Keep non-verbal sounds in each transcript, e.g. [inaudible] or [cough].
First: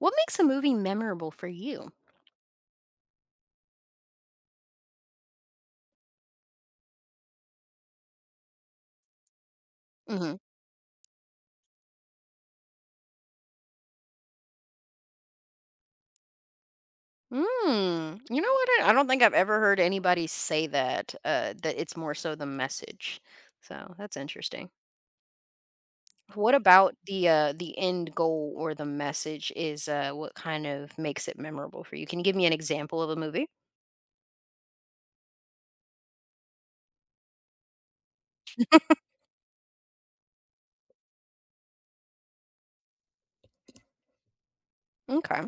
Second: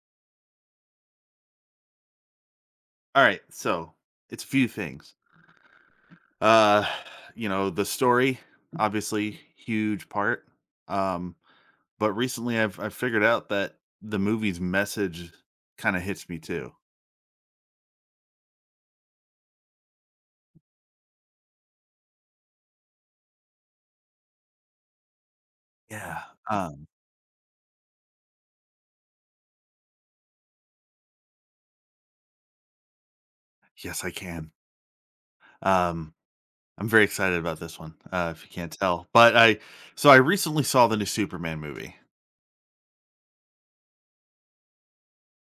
What makes a movie memorable for you? All right, so it's a few things. Uh, you know, the story, obviously, huge Mhm. part. Um, but recently I've figured out that the movie's message kind of hits me too. You know what? I don't think I've ever heard anybody say that, that it's more so the message. So, that's interesting. Yeah. What Um, about the end goal or the message is, what kind of makes it memorable for you? Can you give me an example of a movie? yes, I can. Um, I'm very excited about this one, if you can't tell. But I so I recently saw the new Superman movie. Okay.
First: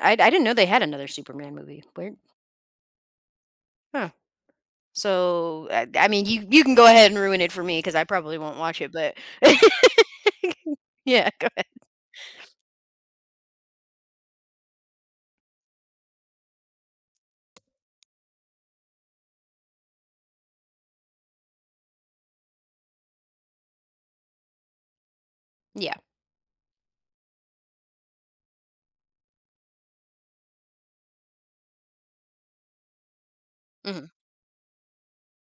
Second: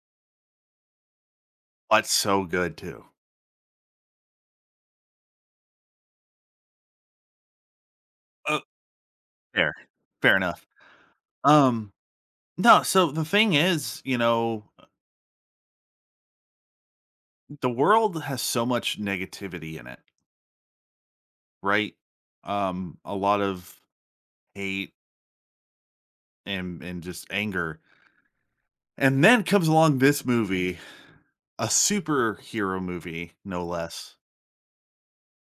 I didn't know they had another Superman movie. That's Weird. so good too. Huh. So, I mean, you can go ahead and ruin it for me because I probably won't Oh, watch it, but fair. Fair enough. [laughs] Yeah, go ahead. Um, no, so the thing is, the world has so much negativity in it, right? A lot of hate Yeah. and just anger. And then comes along this movie, a superhero movie, no Mhm. less,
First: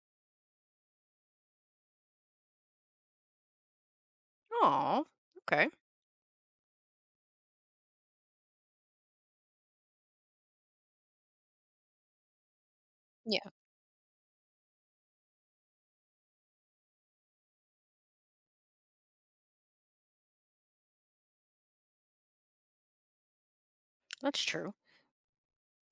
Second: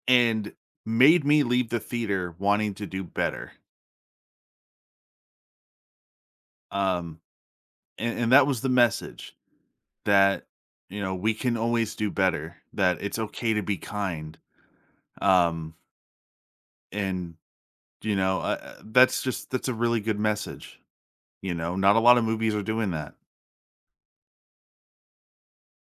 and made me leave the theater wanting to do better. Oh, okay. Um, and that was the message that you know we can always do better. That it's Yeah. okay to be kind. Um, and that's a really good message. You know, not a lot of movies are doing that. That's true.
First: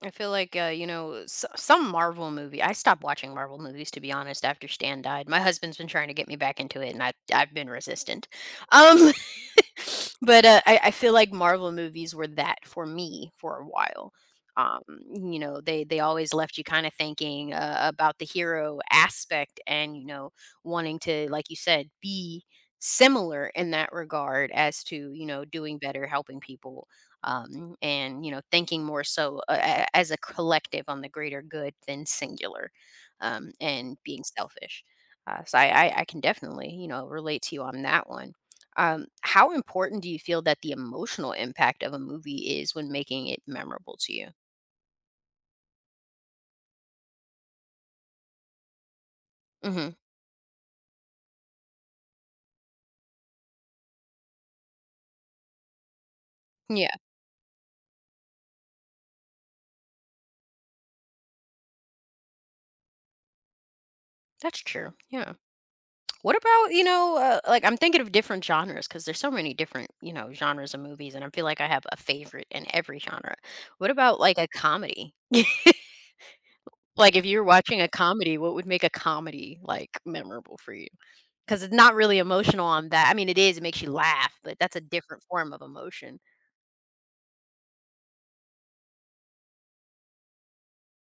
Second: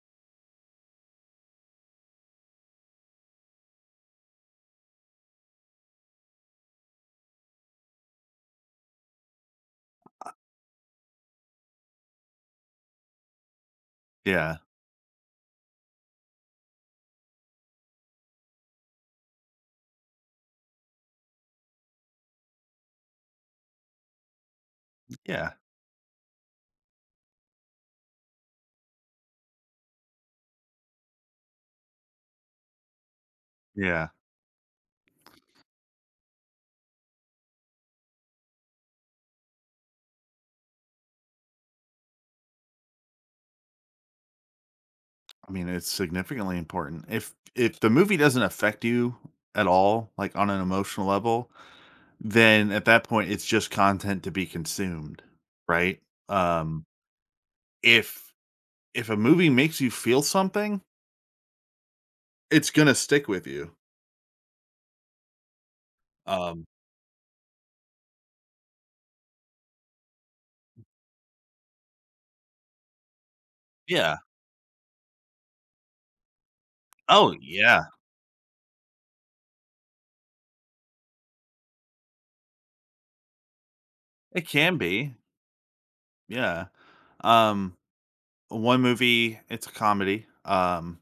I feel like you know s some Marvel movie. I stopped watching Marvel movies to be honest after Stan died. My husband's been trying to get me back into it, and I've been resistant. Um, [laughs] but I feel like Marvel movies were that for me for a while. Yeah. Um, you know, they always left you kind of thinking about the hero aspect, and you know, wanting to, like you said, be similar in that regard as to you know Yeah. doing better, helping people, and you know thinking more so as a collective on the greater good than singular and Yeah. being selfish so I can definitely you know relate to you on that one how important do you feel that the emotional impact of a movie is when making it memorable to you I mean, it's significantly important. If the movie doesn't affect you at hmm all, like on an emotional level, then at that point it's just content to be consumed, right? Um yeah if if a movie makes you feel something, it's going to stick with you. that's true yeah what Um about you know like I'm thinking of different genres because there's so many different you know genres of movies and I feel like I have a favorite in every genre what yeah. about like a comedy [laughs] Like, if Oh, you're watching yeah. a comedy, what would make a comedy, like, memorable for you? Because it's not really emotional on that I mean, it is, it makes you laugh, It but that's can a be. different form of emotion. Yeah. Um one movie, it's a comedy.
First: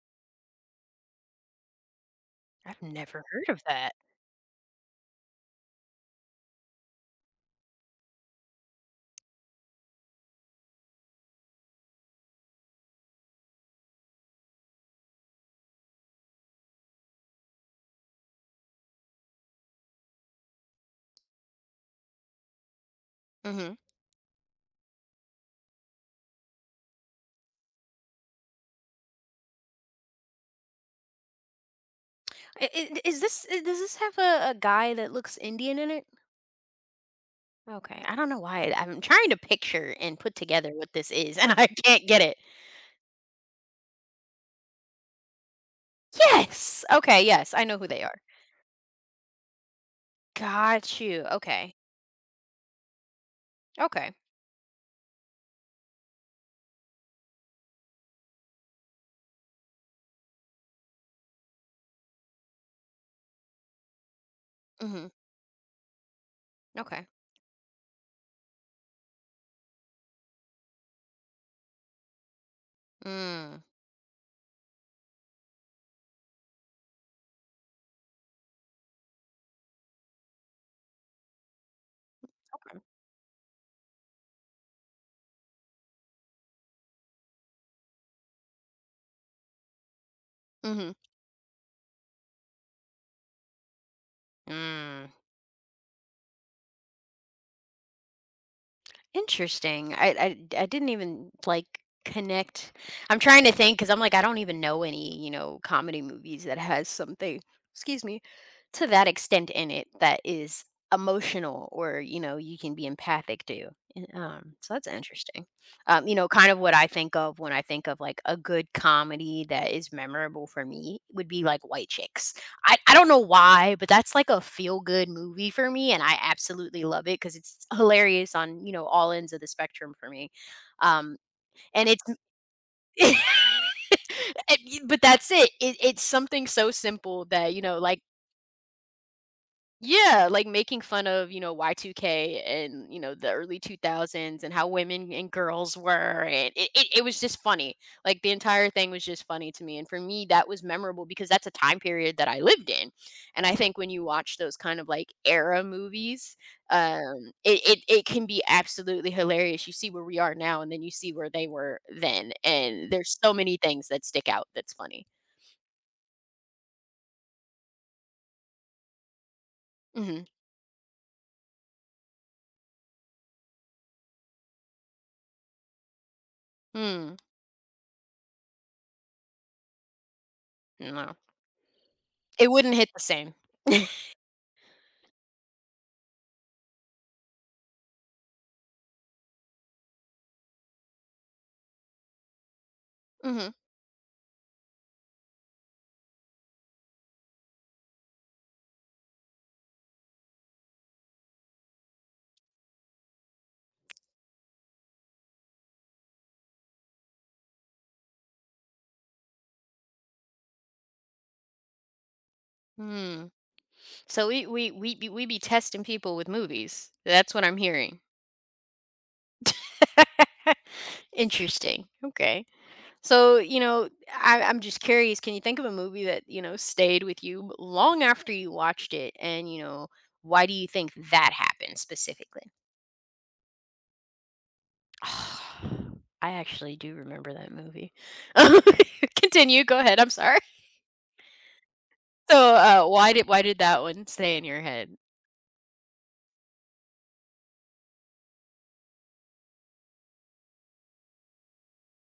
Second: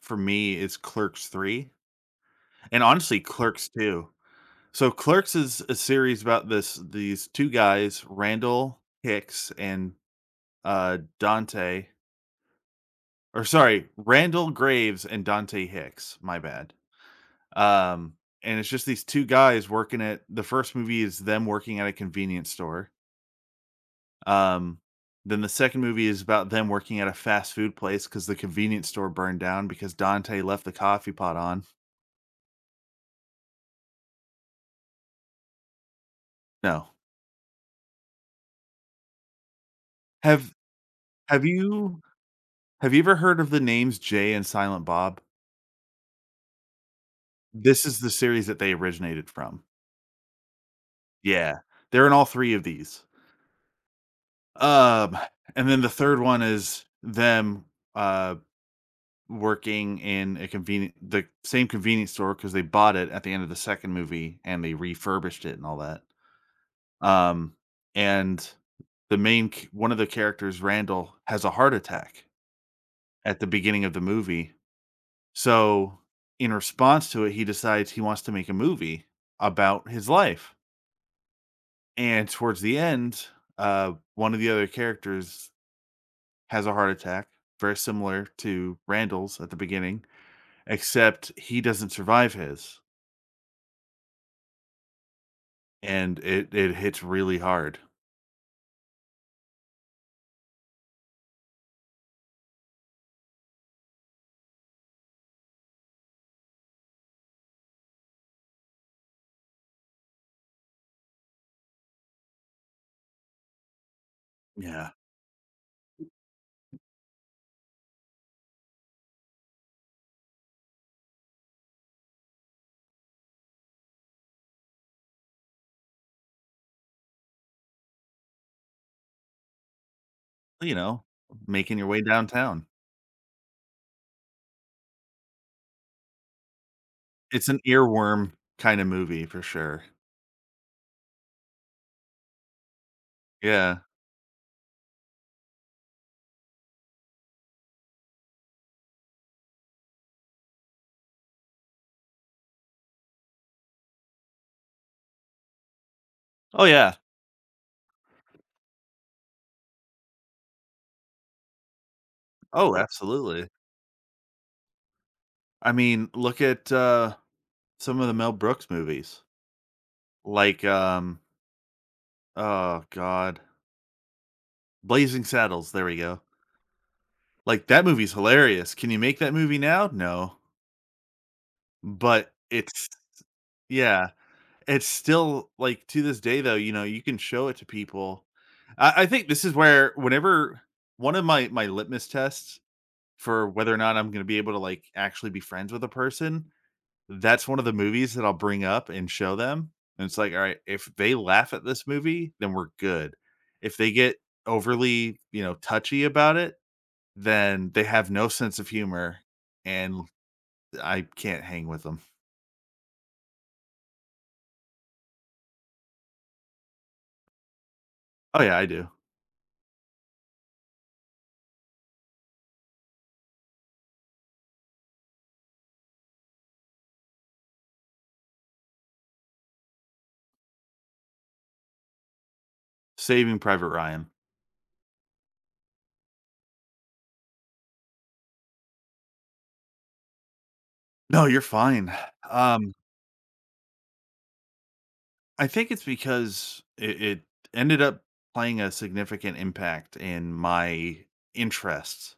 For me, it's Clerks 3. I've And honestly, never heard of Clerks that. too. So Clerks is a series about this these 2 guys, Randall Hicks and, Dante or sorry, Randall Graves and Dante Hicks, my bad. Um, and it's just these 2 guys working at the first movie is them working at a convenience store. Mhm. Um, then the second movie is about them working at a fast food place because the convenience store burned down because Dante left the coffee pot on. is this I does this have a guy that looks Indian in it? No. Okay, I don't know why I'm trying to picture and put Have together what this is, have and [laughs] I you can't get it. Have you ever heard of the names Jay and Silent Bob? Yes! Okay, yes, I know who This is they the are. series that they originated from. Got you, Yeah, okay. they're in all 3 of these. Okay. Um, and then the third one is them, uh, working in a convenient the same convenience store because they bought it at the end of the second movie and they Mhm. refurbished it and all that. Okay. Um, and the main c one of the characters, Randall, has a heart attack at the Mm. beginning of the movie. So, in response to it, he decides he wants to make a movie about his life. And towards the Okay. end, one of the other characters has a heart attack, very similar to Randall's at the beginning, Mhm. except he doesn't survive his, Mm. and it hits really hard. Interesting. I didn't even like connect. I'm trying to think because I'm like I don't even know any you know comedy movies that has something. Excuse me, to that extent in it that is emotional or you know you can be empathic to. And, so that's Yeah, interesting. You know, kind of what I think of when I think of like a good comedy that is memorable for me would be like White Chicks. I don't know why, but that's like a feel good movie for me, and I absolutely love it because it's hilarious on, you know, all ends of the spectrum for me. you know, Um, making your and way [laughs] it's downtown. [laughs] and y but that's it. It's something so simple It's that, an you know, like earworm kind of movie for sure. yeah, like making fun of, you know, Y2K and, you know, the early Yeah. 2000s and how women and girls were. And it was just funny. Like the entire thing was just funny to me. And for me, that was memorable because that's a time period that I lived in. And I think when you watch those kind of like era movies, Oh yeah. It can be absolutely hilarious. You see where we are now and then you see where they were then. Oh, And there's so absolutely. many things that stick out that's funny. I mean, look at some of the Mel Brooks movies. Hmm Like, oh god, Blazing Saddles, there we go. Hmm. Like, that movie's hilarious. Can you make that movie now? No, No, but it wouldn't it's hit the same. [laughs] yeah, it's still like, to this day, though, you know, you can show it to people. I think this is where whenever one of my litmus tests for Mhm. whether or not I'm gonna be able to, like, actually be friends with a person. That's one of the movies that I'll bring up and show them, and it's like, "All right, if they laugh at this movie, then we're good." If they get overly, you know, touchy about it, then they have no sense of humor, and I can't hang with them. Hmm. So we be testing people with movies. That's what I'm hearing. Oh, yeah, I do. [laughs] Interesting. Okay. So, you know, I'm just curious. Can you think of a movie that, you know, stayed with you long after you watched it? And, you know, why do you think that happened specifically? Saving Private Ryan. [sighs] I actually do remember that movie. [laughs] Continue. Go ahead. I'm sorry. No, you're fine. So, Um, why did that one stay in your head? I think it's because it ended up playing a significant impact in my interests.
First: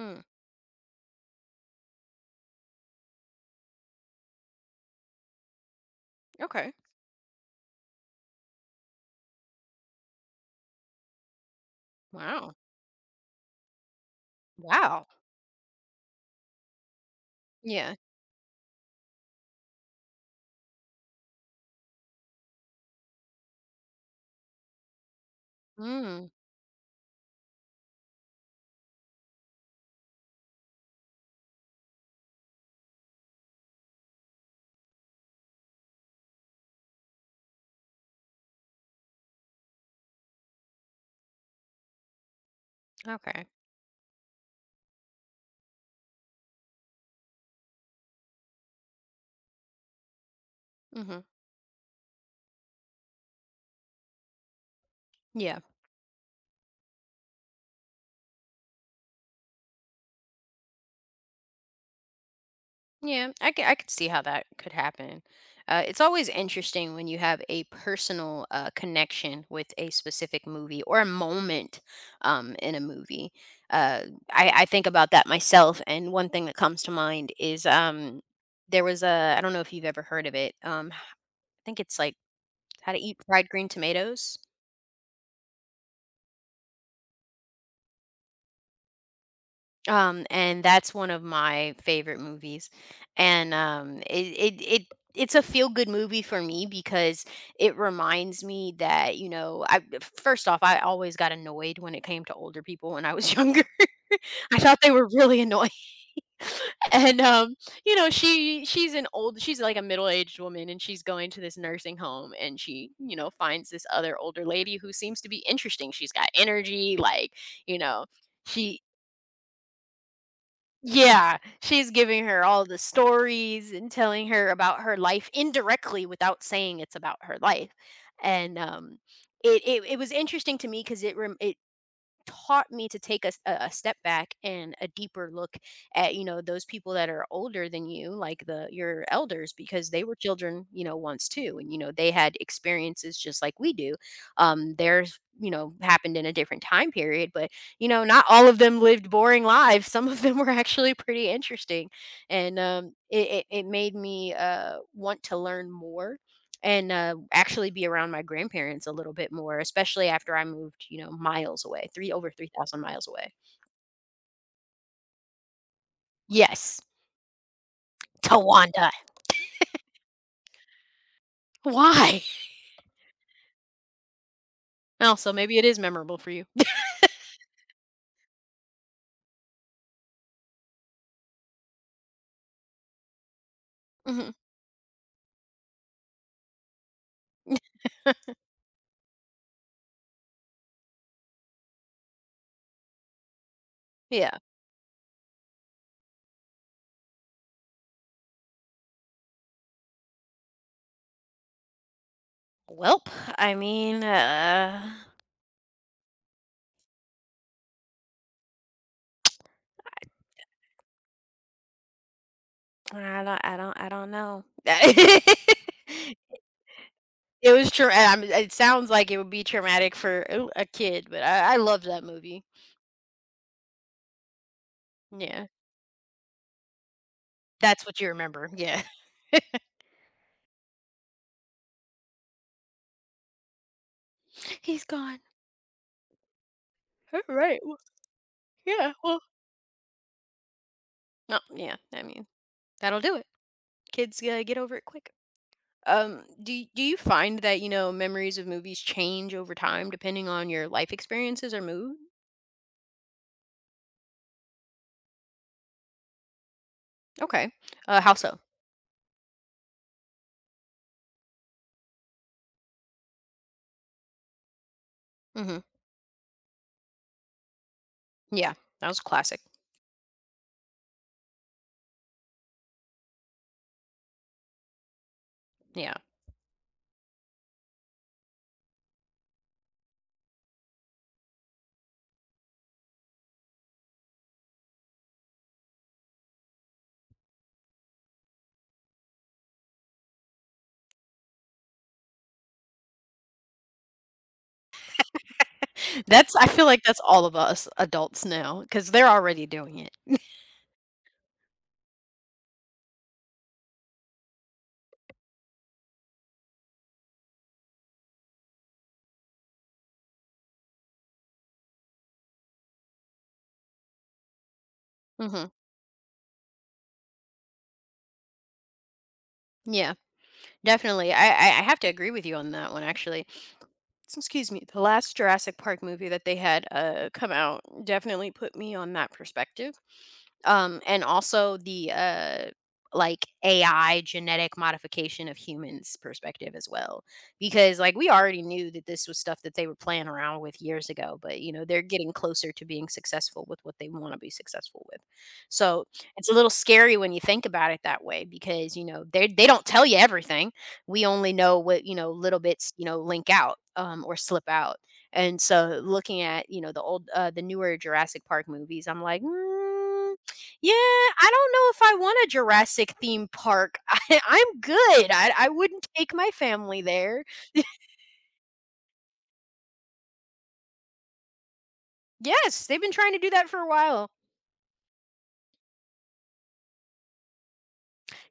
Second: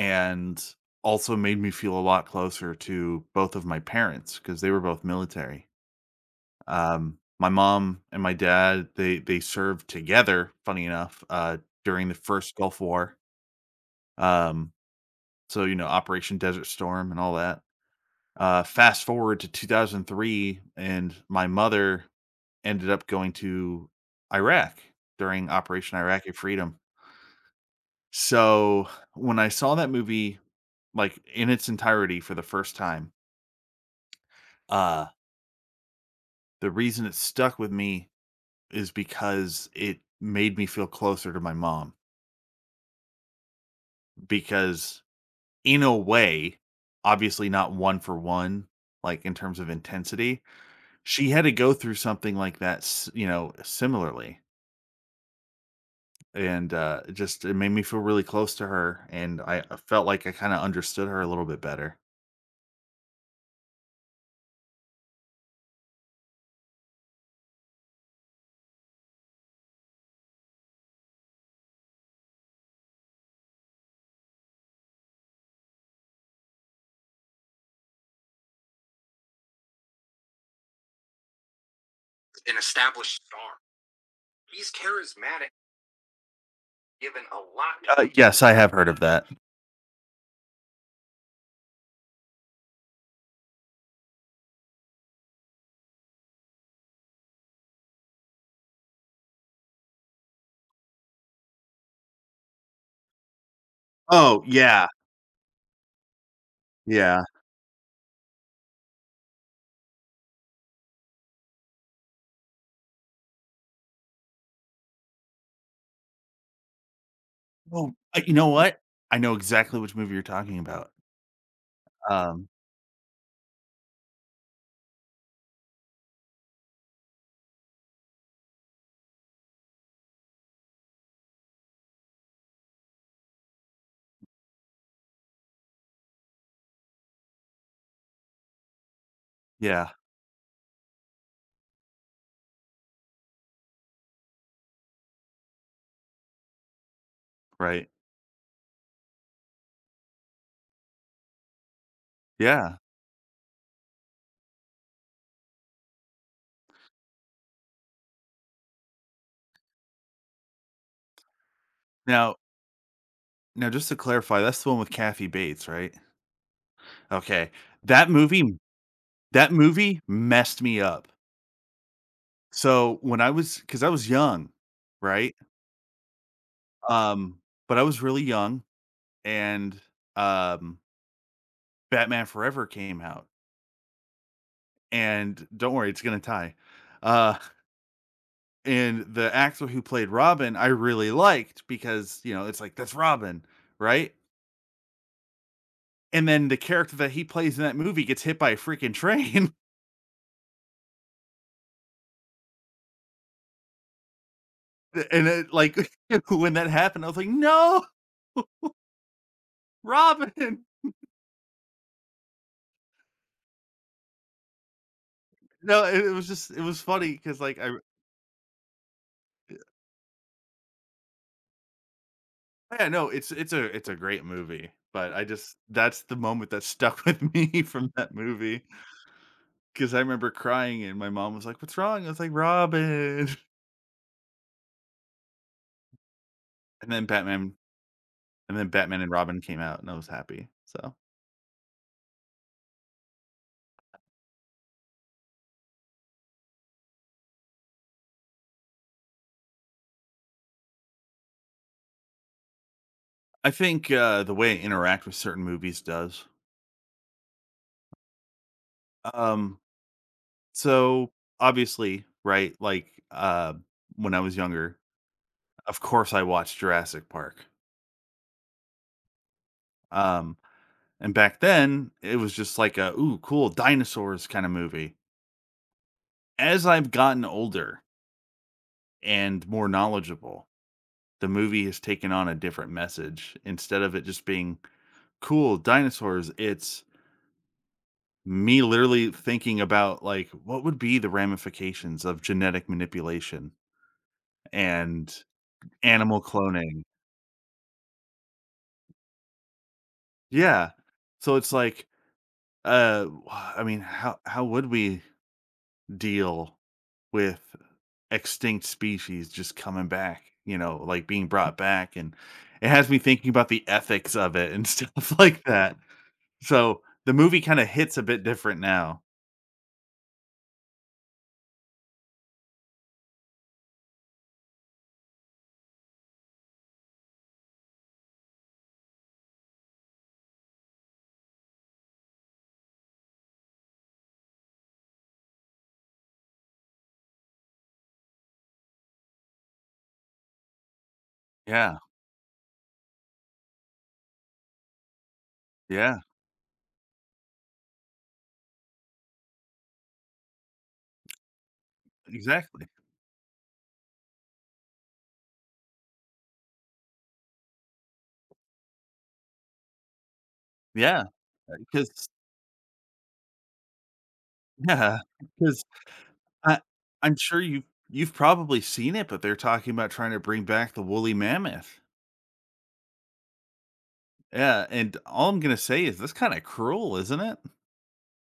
Mm, also made me feel a lot closer to both of my parents because they were both military. okay. My mom and my dad they served together. Funny enough, during the Wow. first Gulf War. Um, Wow. so you know Operation Desert Storm and all that. Yeah. Fast forward to 2003, and my mother ended up going to Iraq during Operation Mm. Iraqi Freedom. So when I saw that movie like in its entirety for the first time, uh the reason it stuck with me is because it made me feel closer to my mom Okay. because in a way, obviously not one for one, like in terms of intensity, hmm she had to go through something like that, s- you know, similarly. Yeah. And it just it made me feel really close to her, and I felt like I kind of understood her a little bit better. Yeah. I could see how that could happen. It's always interesting when you have a personal connection with a specific movie or a moment in a movie. Uh, I think about that myself. And one thing that comes to mind is there was a, I don't know if you've ever heard of it. I think it's like An how to eat established fried star. green tomatoes. He's charismatic, given a lot. Yes, I have heard of that. And that's one of my favorite movies. And it's a feel good movie for me because it reminds me that, you know, I first off, I always got annoyed when it came to older people when I was younger. [laughs] Oh I thought yeah, they were really annoying. [laughs] And yeah. You know, she she's an old she's like a middle-aged woman and she's going to this nursing home and she, you know, finds this other older lady who seems to be interesting. She's got energy, like, you Oh, know, you know she what? I know exactly which movie you're talking about. yeah, she's giving her Um, all the stories and telling her about her life indirectly without saying it's about her life, and, it was interesting to me because it taught me to take a, a step back and a deeper look at you know those people that are older than you like the your elders because yeah, they were children you know once too and you know they had experiences just like we do theirs you know happened in a different time period but you right. know not all of them lived boring lives [laughs] some of them were actually pretty interesting and Yeah. It made me want to learn more and actually be around my grandparents a little bit more, especially after I moved, you know, miles away, three over Now 3,000 miles away. now just to clarify, that's the one with Kathy Bates, right? Yes, Okay. That movie Tawanda. that movie messed me up. Why? [laughs] So, when I was, because I was young, Also, right? maybe it is memorable for you. Um, but I was really young and, um, Batman Forever came out, [laughs] Mhm. and don't worry, it's gonna tie. Uh and the actor who played Robin, I really liked because, you know, it's like, that's Robin, right? Yeah. And then the character that he plays in that movie gets hit by a freaking train. [laughs] Welp, I mean, And it, like, [laughs] when that happened, I was like, no, Robin. [laughs] I don't know. [laughs] it No, it was just, it was funny because, like, was I, true. It sounds like it would be traumatic for a kid, but I love that movie. yeah, no, it's a, it's a great movie. But I Yeah, just, that's the moment that [laughs] stuck with me [laughs] that's from what you that remember. movie Yeah, because I remember crying and my mom was like, what's wrong? I was like, Robin. [laughs] [laughs] he's gone. And then All Batman, right. Well, and then yeah. Batman and Well, Robin came out and I was happy. So. No, yeah. I mean, that'll do it. Kids get over it quick. Do you find that you know memories of movies change over time depending on your life experiences or mood? I think the way I interact with certain movies does. Okay. How so? Um, so obviously, right? Like when I was younger, Hmm of course I watched Jurassic Park. Yeah, that was classic. Um, and back then, it was just like a ooh, cool dinosaurs kind of movie. Yeah, As I've gotten older and more knowledgeable, the movie has taken on a different message. Instead of it just being cool dinosaurs, it's me literally thinking about, like, what would be the ramifications of genetic manipulation and [laughs] animal that's. I feel like cloning? that's all of us adults now because they're already doing it. Yeah. So it's like, [sighs] I mean, how would we deal with extinct species just coming back, you know, like being brought back and it has me thinking about the ethics of it and [laughs] stuff like Hmm that. So the movie kinda hits a bit different now. Yeah. Definitely. I have to agree with you on that one, actually. Excuse me. The last Jurassic Park movie that they had come out definitely put me on that perspective. And also the like AI genetic modification of humans perspective as well. Because like we already knew that this was stuff that they were playing around with years ago, but you know, Yeah, they're getting closer to being successful with what they want to be successful with. So yeah, it's a little scary when you think about it that way because you know they don't tell you everything. We only know what, you know, little exactly. bits, you know, link out or slip out. And so looking at, you know, the old the newer Jurassic Park movies, I'm like, "Mm, yeah, Yeah, I don't know if I because want a Jurassic theme park. [laughs] I'm yeah, good. I because. wouldn't take my I family I'm there. sure [laughs] you've probably seen it, but they're talking about trying to bring back the woolly mammoth. Yes, they've been trying to do that for a while. Yeah, and all I'm gonna say is that's kinda cruel, isn't it?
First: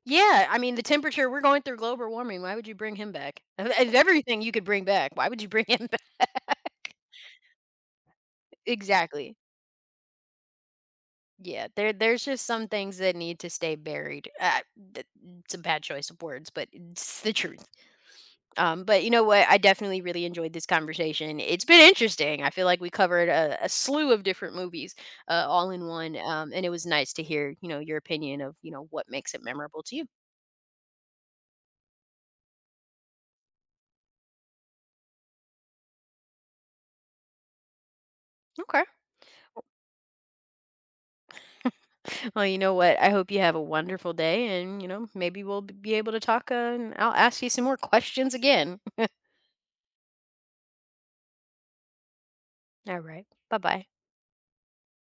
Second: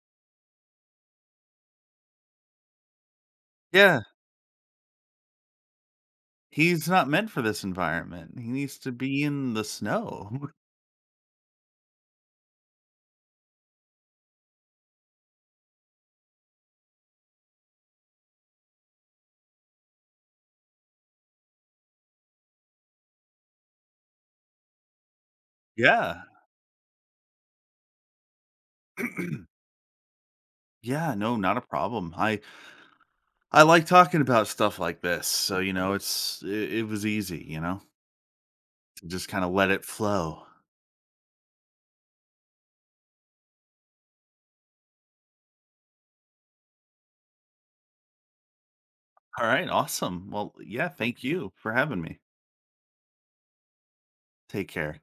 Yeah, I mean, the temperature we're going through global warming, why would you bring him back? [laughs] Of Yeah, everything you could bring back, why would you bring him back? he's [laughs] not meant for this environment. He needs to be Exactly. in the snow. [laughs] Yeah, there's just some things that need to stay buried. Th it's a bad choice of words, but it's the truth. But you know what? I definitely really enjoyed this conversation. It's been interesting. I feel like we covered a slew of different movies, all in one. Yeah. And it was nice to hear, you know, your opinion of, you know, what makes it [clears throat] memorable to you. Yeah, no, not a problem. I like talking about stuff like this, so, you know, it was easy, you know, Okay. to just kinda let it flow. Well, you know what? I hope you have a wonderful day, and you know, maybe be able to talk. And I'll ask you some more questions again. Alright, awesome. Well, yeah, thank you for having me. [laughs] All right. Bye bye. Take care.